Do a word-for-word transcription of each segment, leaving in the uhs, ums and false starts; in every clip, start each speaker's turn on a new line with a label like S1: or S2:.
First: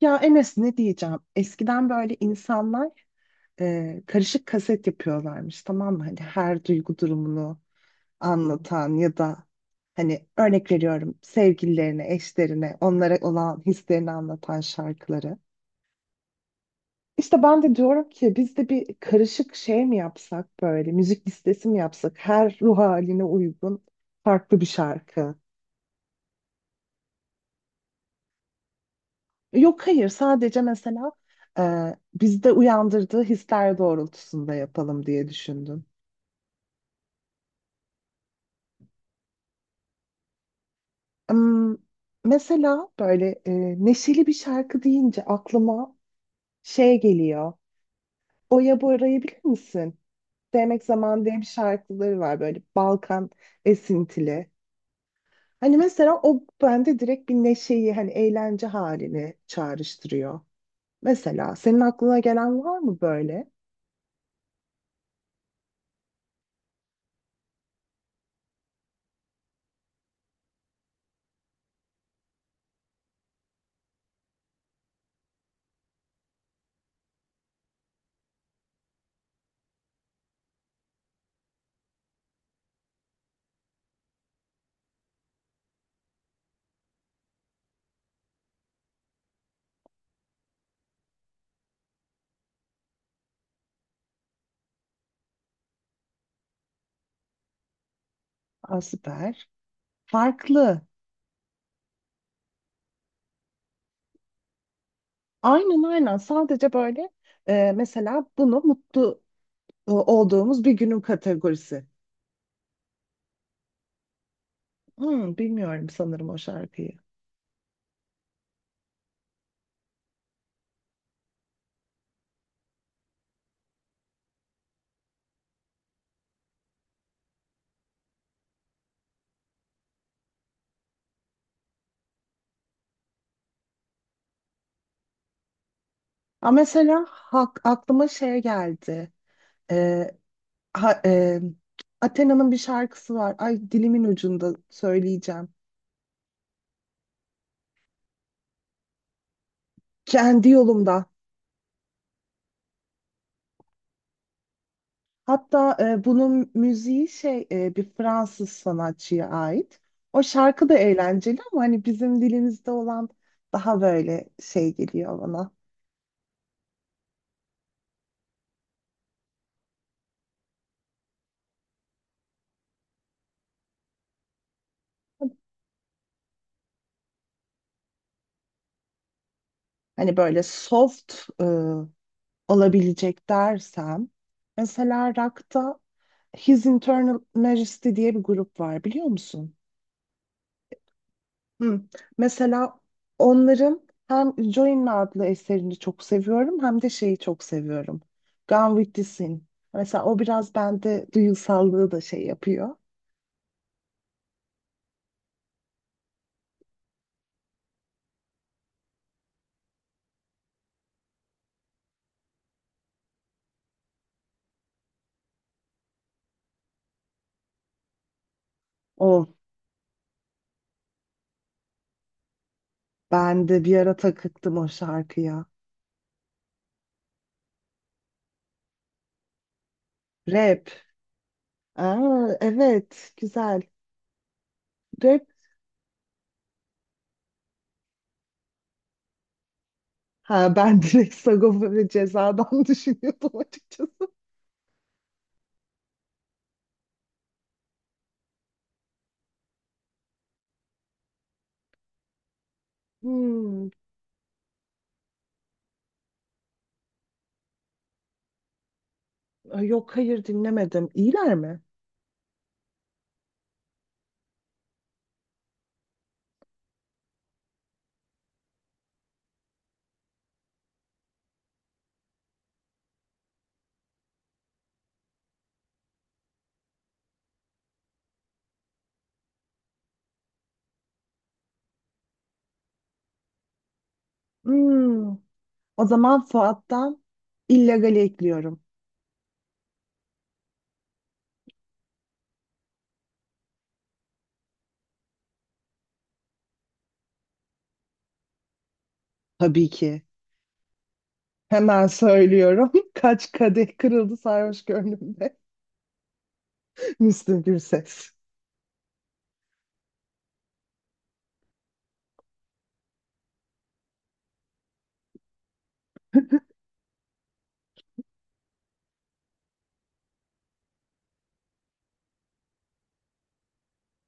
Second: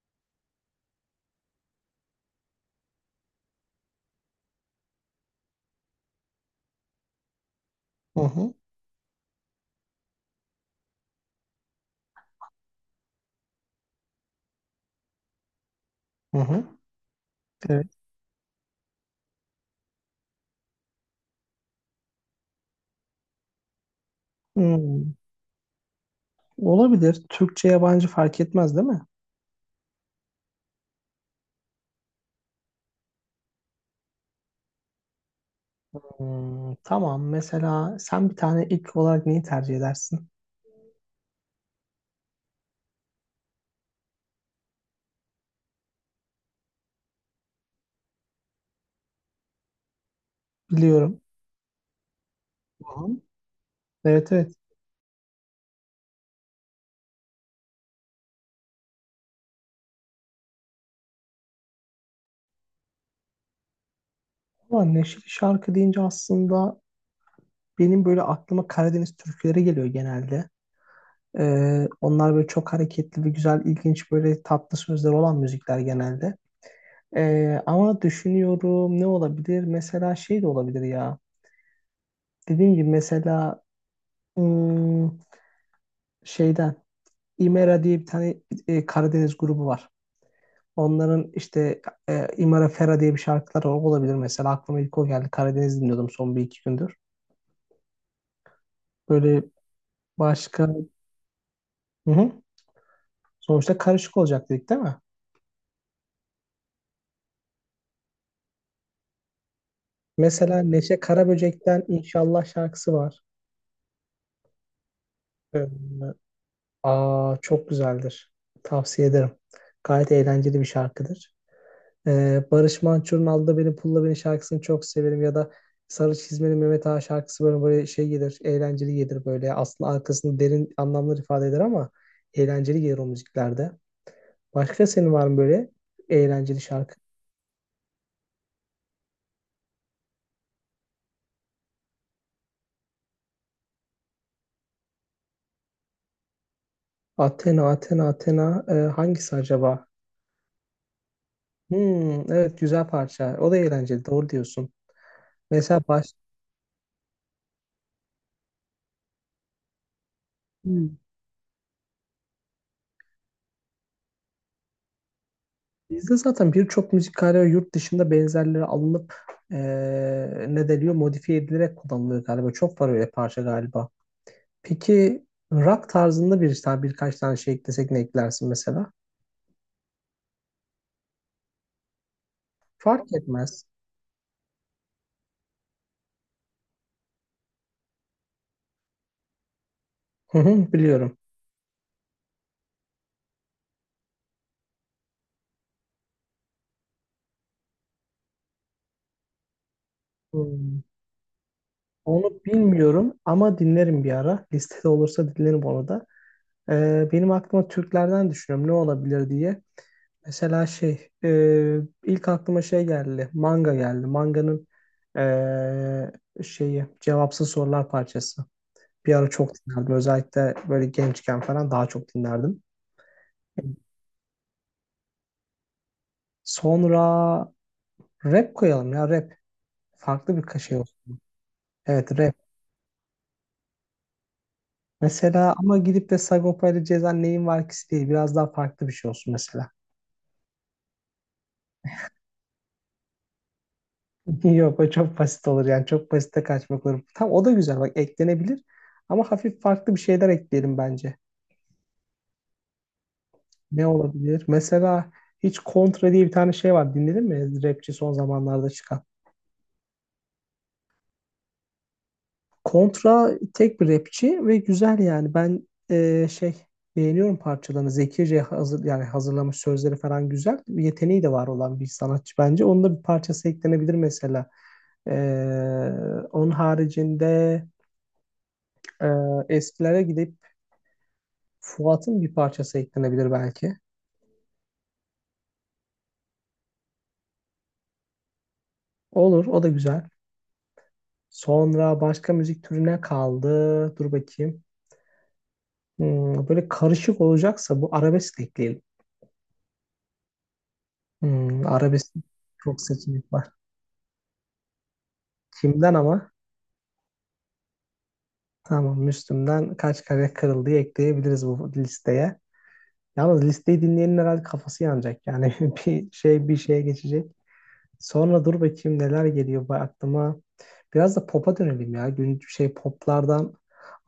S1: Ya Enes ne diyeceğim? Eskiden böyle insanlar e, karışık kaset yapıyorlarmış, tamam mı? Hani her duygu durumunu
S2: Hı hı.
S1: anlatan ya da hani örnek veriyorum, sevgililerine, eşlerine, onlara olan hislerini anlatan şarkıları.
S2: Hı hı.
S1: İşte ben de
S2: Evet.
S1: diyorum ki biz de bir karışık şey mi yapsak, böyle müzik listesi mi yapsak her ruh haline uygun farklı bir
S2: Hmm,
S1: şarkı.
S2: Olabilir. Türkçe yabancı fark etmez değil mi?
S1: Yok, hayır, sadece mesela e, bizde uyandırdığı hisler doğrultusunda yapalım diye düşündüm.
S2: Hmm, tamam. Mesela sen bir tane ilk olarak neyi tercih edersin?
S1: Im, Mesela böyle e, neşeli bir şarkı deyince aklıma şey geliyor. Oya Bora'yı bilir misin? Sevmek
S2: Biliyorum.
S1: Zaman diye bir şarkıları var, böyle
S2: Tamam.
S1: Balkan
S2: Evet
S1: esintili.
S2: evet.
S1: Hani mesela o bende direkt bir neşeyi, hani eğlence halini çağrıştırıyor. Mesela senin aklına gelen var mı böyle?
S2: Ama neşeli şarkı deyince aslında benim böyle aklıma Karadeniz türküleri geliyor genelde. Ee, onlar böyle çok hareketli ve güzel, ilginç böyle tatlı sözler olan müzikler genelde. Ee, ama düşünüyorum ne olabilir? Mesela şey de olabilir ya. Dediğim gibi mesela hmm, şeyden İmera diye bir tane e, Karadeniz grubu var. Onların işte e, İmara Fera diye bir şarkıları olabilir mesela. Aklıma ilk o geldi. Karadeniz dinliyordum son bir iki gündür.
S1: Aa,
S2: Böyle
S1: süper.
S2: başka...
S1: Farklı.
S2: Hı hı. Sonuçta karışık olacak dedik değil mi?
S1: Aynen, aynen. Sadece böyle e, mesela bunu mutlu e,
S2: Mesela
S1: olduğumuz bir günün
S2: Neşe Karaböcek'ten
S1: kategorisi.
S2: İnşallah şarkısı var.
S1: Hmm, bilmiyorum,
S2: Ee,
S1: sanırım o şarkıyı.
S2: Aa, çok güzeldir. Tavsiye ederim. Gayet eğlenceli bir şarkıdır. Ee, Barış Manço'nun Alda Beni Pulla Beni şarkısını çok severim ya da Sarı Çizmeli Mehmet Ağa şarkısı böyle, böyle şey gelir, eğlenceli gelir böyle. Aslında arkasında derin anlamlar ifade eder ama eğlenceli gelir o müziklerde. Başka senin var mı böyle
S1: Aa,
S2: eğlenceli şarkı?
S1: mesela hak, aklıma şey geldi. E, ha- e, Athena'nın bir şarkısı var. Ay, dilimin ucunda, söyleyeceğim.
S2: Athena, Athena, Athena e, hangisi acaba?
S1: Kendi yolumda.
S2: Hmm, evet güzel parça. O da eğlenceli. Doğru diyorsun.
S1: Hatta
S2: Mesela
S1: e,
S2: baş...
S1: bunun müziği şey, e, bir Fransız sanatçıya ait. O şarkı da
S2: Hmm.
S1: eğlenceli ama hani bizim dilimizde olan daha böyle şey geliyor bana.
S2: Bizde zaten birçok müzikkale ve yurt dışında benzerleri alınıp eee ne deniyor modifiye edilerek kullanılıyor galiba. Çok var öyle parça galiba. Peki rock tarzında bir tane birkaç tane şey eklesek ne eklersin mesela?
S1: Hani böyle soft e,
S2: Fark
S1: olabilecek
S2: etmez.
S1: dersem. Mesela rock'ta His Internal Majesty diye bir grup var, biliyor musun?
S2: Hı hı, biliyorum.
S1: Hı. Mesela onların hem Join adlı eserini çok seviyorum hem de şeyi çok seviyorum. Gone with the Sin. Mesela o biraz
S2: Hmm,
S1: bende duygusallığı da şey
S2: Onu
S1: yapıyor.
S2: bilmiyorum ama dinlerim bir ara. Listede olursa dinlerim onu da. Ee, benim aklıma Türklerden düşünüyorum ne olabilir diye. Mesela şey e, ilk aklıma şey geldi. Manga geldi. Manganın e, şeyi cevapsız sorular parçası. Bir
S1: O
S2: ara çok dinlerdim. Özellikle böyle gençken falan daha çok dinlerdim.
S1: ben de bir ara takıktım o şarkıya.
S2: Sonra rap koyalım ya rap. Farklı bir ka-
S1: Rap.
S2: şey olsun. Evet
S1: Aa,
S2: rap.
S1: evet, güzel. Rap.
S2: Mesela ama gidip de Sagopa ile Ceza neyin var ki değil. Biraz daha farklı bir şey olsun mesela.
S1: Ha, ben direkt Sagopa ve Ceza'dan düşünüyordum açıkçası.
S2: Yok o çok basit olur yani çok basite kaçmak olur. Tam o da güzel bak eklenebilir ama hafif farklı bir şeyler ekleyelim bence.
S1: Hmm.
S2: Ne olabilir? Mesela hiç Kontra diye bir tane şey var dinledin mi? Rapçi son zamanlarda çıkan.
S1: Ay, yok, hayır, dinlemedim. İyiler mi?
S2: Kontra tek bir rapçi ve güzel yani ben e, şey beğeniyorum parçalarını. Zekice hazır, yani hazırlamış sözleri falan güzel. Bir yeteneği de var olan bir sanatçı bence. Onun da bir parçası eklenebilir mesela. Ee, Onun haricinde e, eskilere gidip Fuat'ın bir parçası eklenebilir belki.
S1: Hmm. O zaman Fuat'tan illegali ekliyorum.
S2: Olur, o da güzel. Sonra başka müzik türüne kaldı. Dur bakayım. Hmm, böyle karışık olacaksa bu arabesk ekleyelim.
S1: Tabii ki.
S2: Hmm,
S1: Hemen
S2: arabesk
S1: söylüyorum.
S2: çok
S1: Kaç
S2: seçenek var.
S1: kadeh kırıldı sarhoş gönlümde.
S2: Kimden ama?
S1: Müslüm Gürses.
S2: Tamam, Müslüm'den kaç kare kırıldı ekleyebiliriz bu listeye. Yalnız listeyi dinleyenin herhalde kafası yanacak. Yani bir şey bir şeye geçecek. Sonra dur bakayım neler geliyor bu aklıma. Biraz da pop'a dönelim ya. Gün şey poplardan.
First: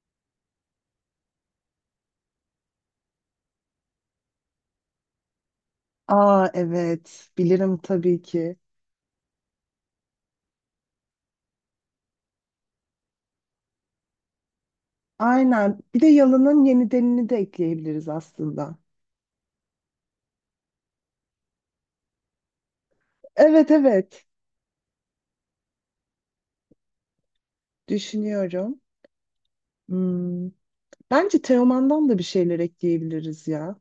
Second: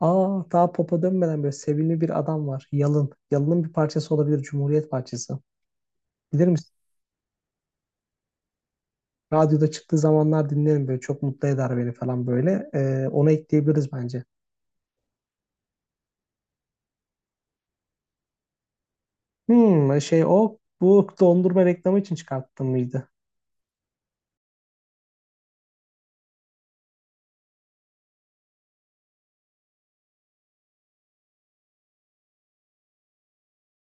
S2: Aa daha pop'a dönmeden böyle sevimli bir adam var. Yalın. Yalın'ın bir parçası olabilir. Cumhuriyet parçası.
S1: Aa,
S2: Bilir misin?
S1: evet. Bilirim tabii ki.
S2: Radyoda çıktığı zamanlar dinlerim böyle. Çok mutlu eder beni falan böyle. Ee, ona ekleyebiliriz bence.
S1: Aynen. Bir de Yalın'ın Yenidenini de ekleyebiliriz aslında.
S2: Hmm şey o bu dondurma reklamı için çıkarttım mıydı?
S1: Evet, evet. Düşünüyorum. Hmm. Bence Teoman'dan da bir şeyler ekleyebiliriz ya.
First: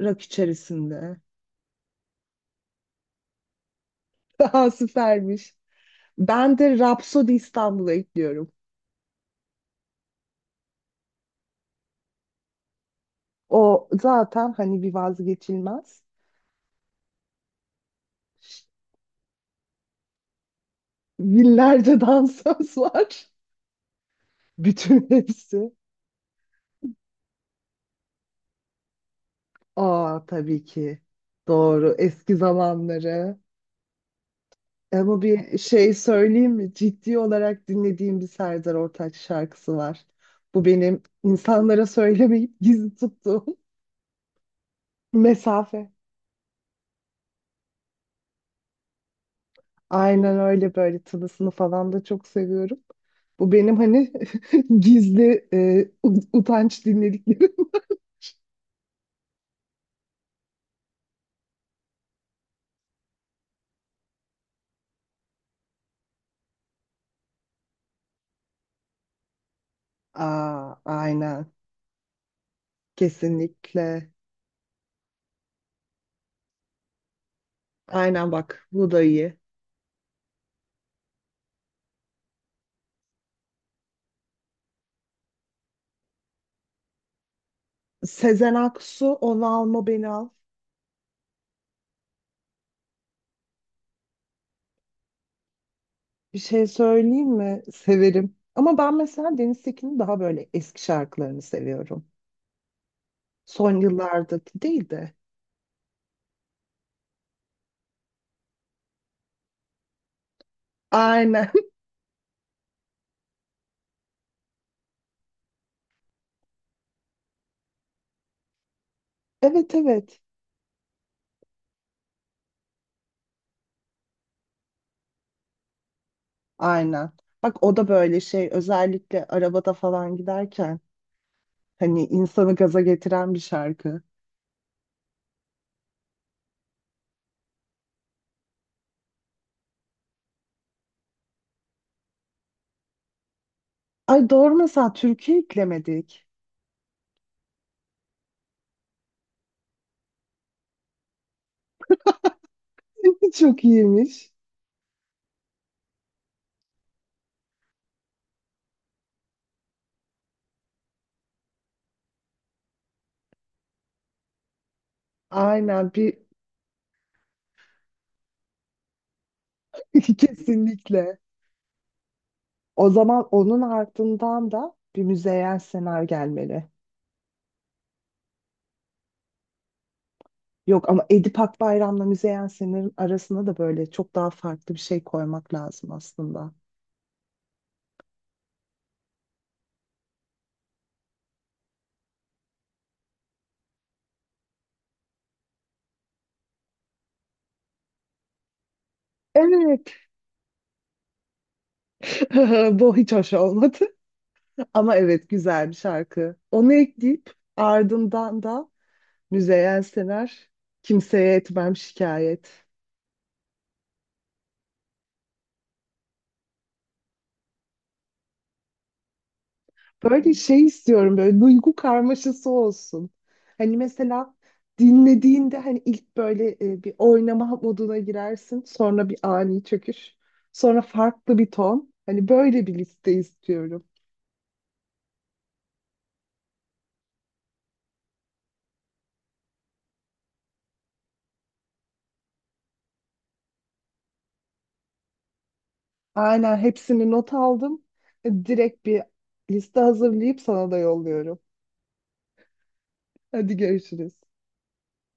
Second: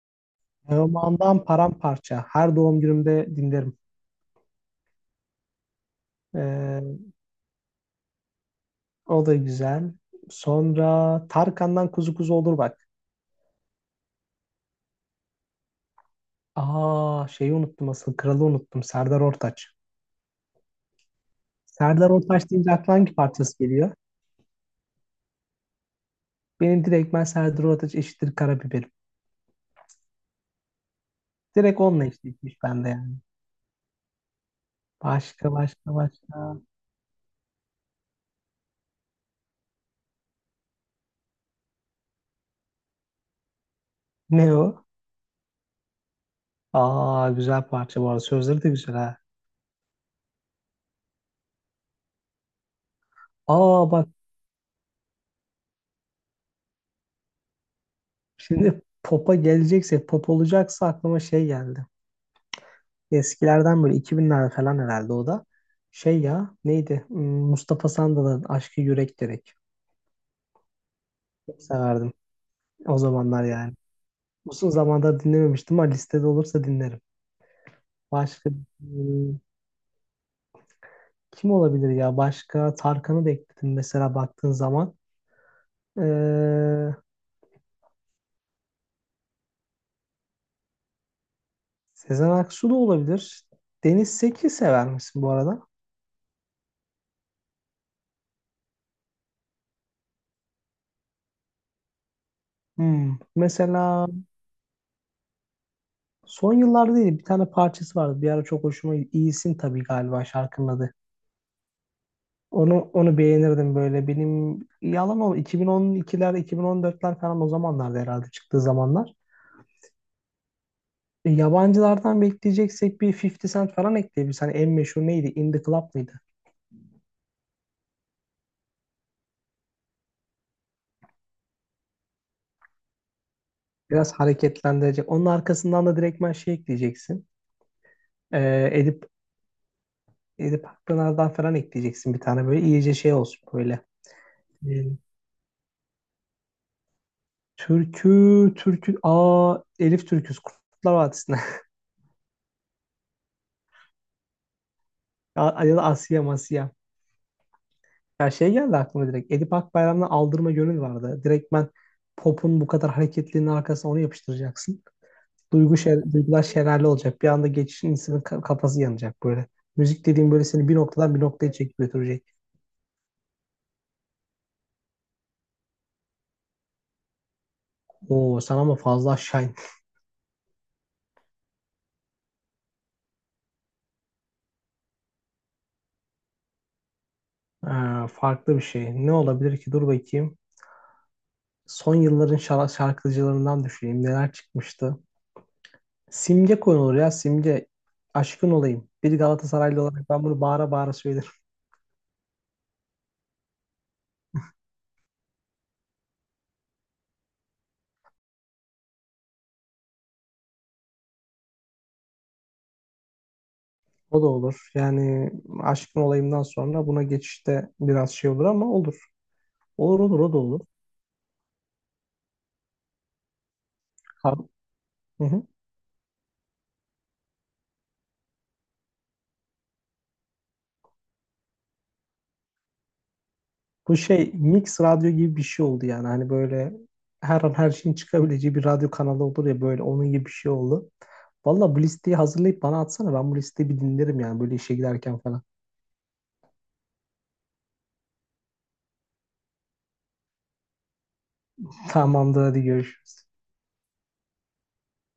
S1: Rock içerisinde.
S2: Teoman'dan paramparça. Her doğum günümde dinlerim.
S1: Daha süpermiş. Ben de
S2: Ee,
S1: Rhapsody İstanbul'a ekliyorum.
S2: O da güzel. Sonra Tarkan'dan Kuzu Kuzu olur bak.
S1: O zaten hani bir vazgeçilmez.
S2: Aa şeyi unuttum asıl. Kralı unuttum. Serdar Ortaç.
S1: Binlerce
S2: Serdar Ortaç deyince
S1: dansöz
S2: aklına
S1: var.
S2: hangi parçası geliyor?
S1: Bütün hepsi.
S2: Benim direkt ben Serdar Ortaç eşittir karabiberim.
S1: Aa, tabii ki.
S2: Direkt
S1: Doğru.
S2: onunla
S1: Eski
S2: eşitmiş bende yani.
S1: zamanları. Ama
S2: Başka
S1: bir şey
S2: başka
S1: söyleyeyim
S2: başka.
S1: mi? Ciddi olarak dinlediğim bir Serdar Ortaç şarkısı var. Bu benim insanlara söylemeyip gizli tuttuğum
S2: Ne o?
S1: mesafe.
S2: Aa güzel parça bu arada. Sözleri de güzel ha.
S1: Aynen öyle, böyle tılısını falan da çok seviyorum. Bu benim
S2: Aa bak
S1: hani gizli e, ut- utanç dinlediklerim.
S2: şimdi pop'a gelecekse pop olacaksa aklıma şey geldi. Eskilerden böyle iki binlerde falan herhalde o da. Şey ya neydi? Hmm, Mustafa Sandal'ın Aşkı Yürek Gerek.
S1: Aa, aynen.
S2: Çok severdim o zamanlar yani.
S1: Kesinlikle.
S2: Uzun zamandır dinlememiştim ama listede olursa dinlerim.
S1: Aynen
S2: Başka
S1: bak, bu da iyi.
S2: hmm, kim olabilir ya? Başka Tarkan'ı da ekledim mesela baktığın zaman. Ee,
S1: Sezen Aksu, Onu Alma Beni Al.
S2: Sezen Aksu da olabilir. Deniz Seki sever misin bu arada?
S1: Bir şey söyleyeyim mi? Severim. Ama ben mesela Deniz Tekin'in daha böyle eski şarkılarını seviyorum.
S2: Hmm.
S1: Son
S2: Mesela
S1: yıllardaki değil de.
S2: son yıllarda değil bir tane parçası vardı. Bir ara çok hoşuma İyisin tabii galiba şarkının adı.
S1: Aynen.
S2: Onu onu beğenirdim böyle. Benim yalan ol iki bin on ikiler iki bin on dörtler falan o zamanlarda herhalde çıktığı zamanlar.
S1: Evet, evet.
S2: E, Yabancılardan bekleyeceksek bir elli Cent falan ekleyebiliriz. Hani en meşhur neydi? In the Club mıydı?
S1: Aynen. Bak, o da böyle şey, özellikle arabada falan giderken, hani insanı gaza getiren bir şarkı.
S2: Biraz hareketlendirecek. Onun arkasından da direktmen şey ekleyeceksin. E, Edip, Edip Akpınar'dan falan ekleyeceksin bir tane böyle. İyice şey olsun böyle.
S1: Ay, doğru,
S2: E,
S1: mesela türkü eklemedik.
S2: Türkü, türkü. Aa Elif Türküs. Kurtlar Vadisi'nden.
S1: Çok iyiymiş.
S2: Ya ya da Asiye Masiye. Ya şey geldi aklıma direkt. Edip Akbayram'dan Aldırma Gönül vardı. Direktmen popun bu kadar hareketliliğinin arkasına onu yapıştıracaksın. Duygu
S1: Aynen
S2: şer,
S1: bir
S2: duygular şelale olacak. Bir anda geçişin insanın ka- kafası yanacak böyle. Müzik dediğim böyle seni bir noktadan
S1: kesinlikle.
S2: bir noktaya çekip götürecek.
S1: O zaman onun ardından da bir Müzeyyen Senar gelmeli.
S2: Oo sen ama fazla aşağı in-
S1: Yok, ama Edip Akbayram'la Müzeyyen Senar'ın arasına da böyle çok daha farklı bir şey koymak lazım aslında.
S2: Ee, farklı bir şey. Ne olabilir ki? Dur bakayım. Son yılların şar- şarkıcılarından düşüneyim. Neler çıkmıştı? Simge konulur ya. Simge. Aşkın olayım. Bir Galatasaraylı
S1: Evet.
S2: olarak ben bunu bağıra bağıra söylerim.
S1: Bu hiç hoş olmadı. Ama evet, güzel bir şarkı. Onu ekleyip ardından da Müzeyyen Senar, kimseye etmem şikayet.
S2: O da olur. Yani aşkın olayımdan sonra buna geçişte biraz şey olur ama olur. Olur olur o
S1: Böyle
S2: da olur.
S1: şey istiyorum, böyle duygu karmaşası olsun. Hani mesela
S2: Ha- Hı hı.
S1: dinlediğinde hani ilk böyle e, bir oynama moduna girersin. Sonra bir ani çöküş. Sonra farklı bir ton. Hani böyle bir liste istiyorum.
S2: Bu şey mix radyo gibi bir şey oldu yani. Hani böyle her an her şeyin çıkabileceği bir radyo kanalı olur ya böyle onun gibi bir şey oldu. Valla bu listeyi hazırlayıp bana atsana. Ben bu listeyi bir dinlerim yani böyle işe giderken falan.
S1: Aynen, hepsini not aldım. E, Direkt bir liste hazırlayıp sana da yolluyorum.
S2: Tamamdır hadi görüşürüz.
S1: Hadi görüşürüz.